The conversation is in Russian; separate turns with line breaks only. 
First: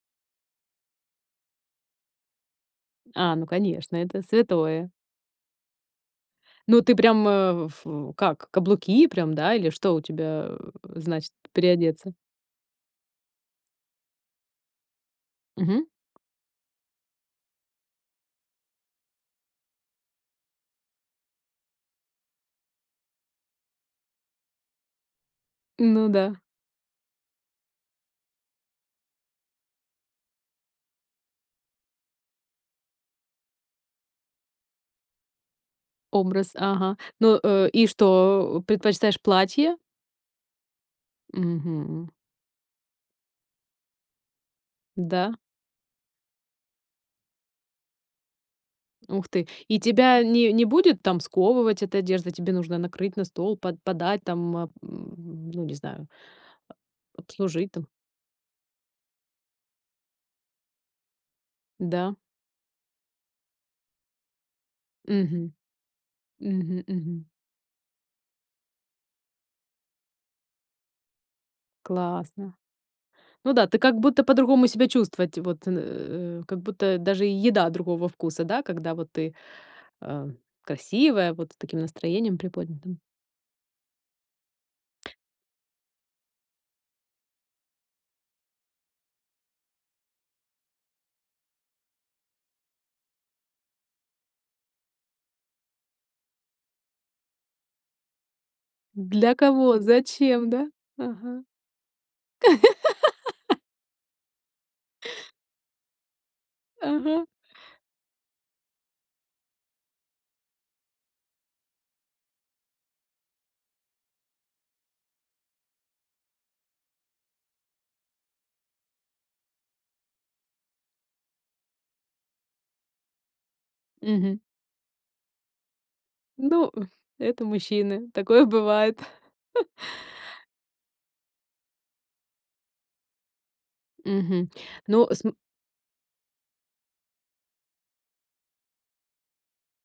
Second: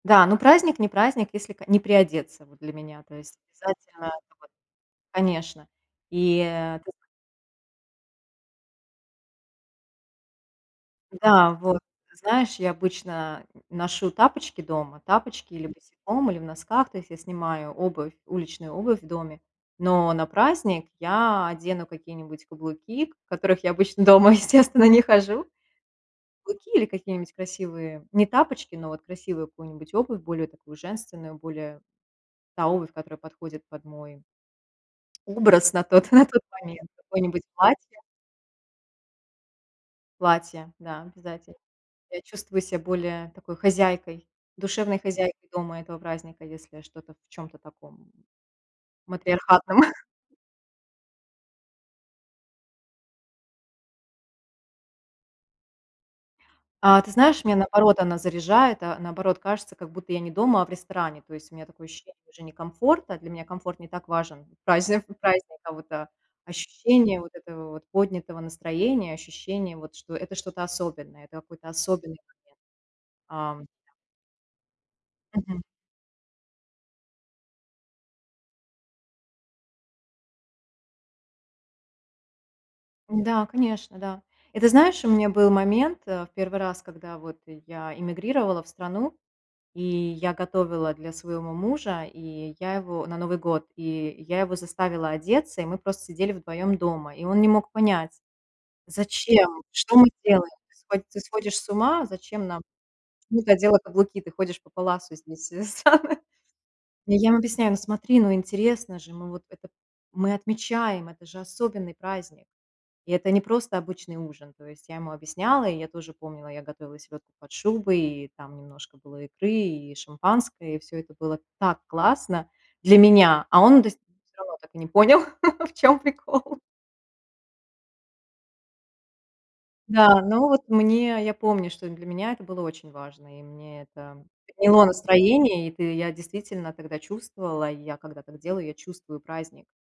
Да, ну, праздник- не праздник, если к не приодеться, вот, для меня, то
А,
есть
ну конечно,
обязательно
это
это вот,
святое.
конечно, и, э
Ну, ты прям, э, в как каблуки прям, да? Или что у тебя значит,
Да, вот.
приодеться?
Ты знаешь, я обычно ношу тапочки дома, тапочки или
Мгм.
босиком, или в носках, то есть я снимаю обувь, уличную обувь в доме, но на праздник я одену какие-нибудь каблуки, в которых я обычно дома, естественно, не хожу.
Ну да.
Каблуки или какие-нибудь красивые не тапочки, но вот красивую какую-нибудь обувь более такую, женственную, более та обувь, которая подходит под мой образ на тот на тот
Образ,
момент,
ага. Ну,
какое-нибудь
э, и
платье
что, предпочитаешь платье?
платье, да, обязательно.
Мгм.
Я чувствую ся более такой, хозяйкой, душевной
Да.
хозяйкой дома этого праздника, если что-то в чем-то таком
Ух ты.
матриархатном.
И тебя не не будет там сковывать эта одежда? Тебе нужно накрыть на стол, по подать там, м, ну, не знаю,
А, ты знаешь, меня
обслужить там.
наоборот она заряжает, а наоборот кажется, как будто я не дома, а в ресторане. То есть у меня такое ощущение
Да.
уже не комфорта, для меня комфорт не так важен празни
Мгм.
праздника, а вот
Мгм
ощущение
мгм.
вот этого поднятого настроения, ощущение, вот, что это что-то особенное, это какой-то особенный
Классно.
момент.
Ну
Ам
да, ты как будто по-другому себя чувствовать.
Мгм.
Вот, э, как будто даже еда другого вкуса, да, когда вот ты, а, красивая, вот с таким настроением приподнятым?
Да, конечно, да. И ты знаешь, у меня был момент, э, в 1 раз, когда вот я эмигрировала в страну, и я готовила для своего мужа, и я его на Новый год, и я его заставила одеться, и мы просто сидели вдвоем дома, и он не мог понять,
Для
зачем,
кого?
что мы
Зачем,
делаем,
да?
ты схо ты
Ага.
сходишь с ума, зачем нам почему ты надела каблуки, ты ходишь по паласу здесь, это самое.
Ага.
Я им объясняю: "Ну, смотри, ну, интересно же, мы вот это мы отмечаем, это же особенный праздник, и это не просто обычный ужин". То есть я ему объясняла, и я тоже помнила, я готовила селёдку под шубой, и там немножко было икры и шампанское, и всё это было так классно для меня, а он д всё
Мгм.
равно так и не понял, в чём прикол.
Ну, это мужчины, такое бывает.
Да, ну вот мне, я помню, что для меня это было очень важно, и мне это
Мгм,
подняло
ну, см
настроение, и т я действительно тогда чувствовала, я когда так делаю, я чувствую праздник.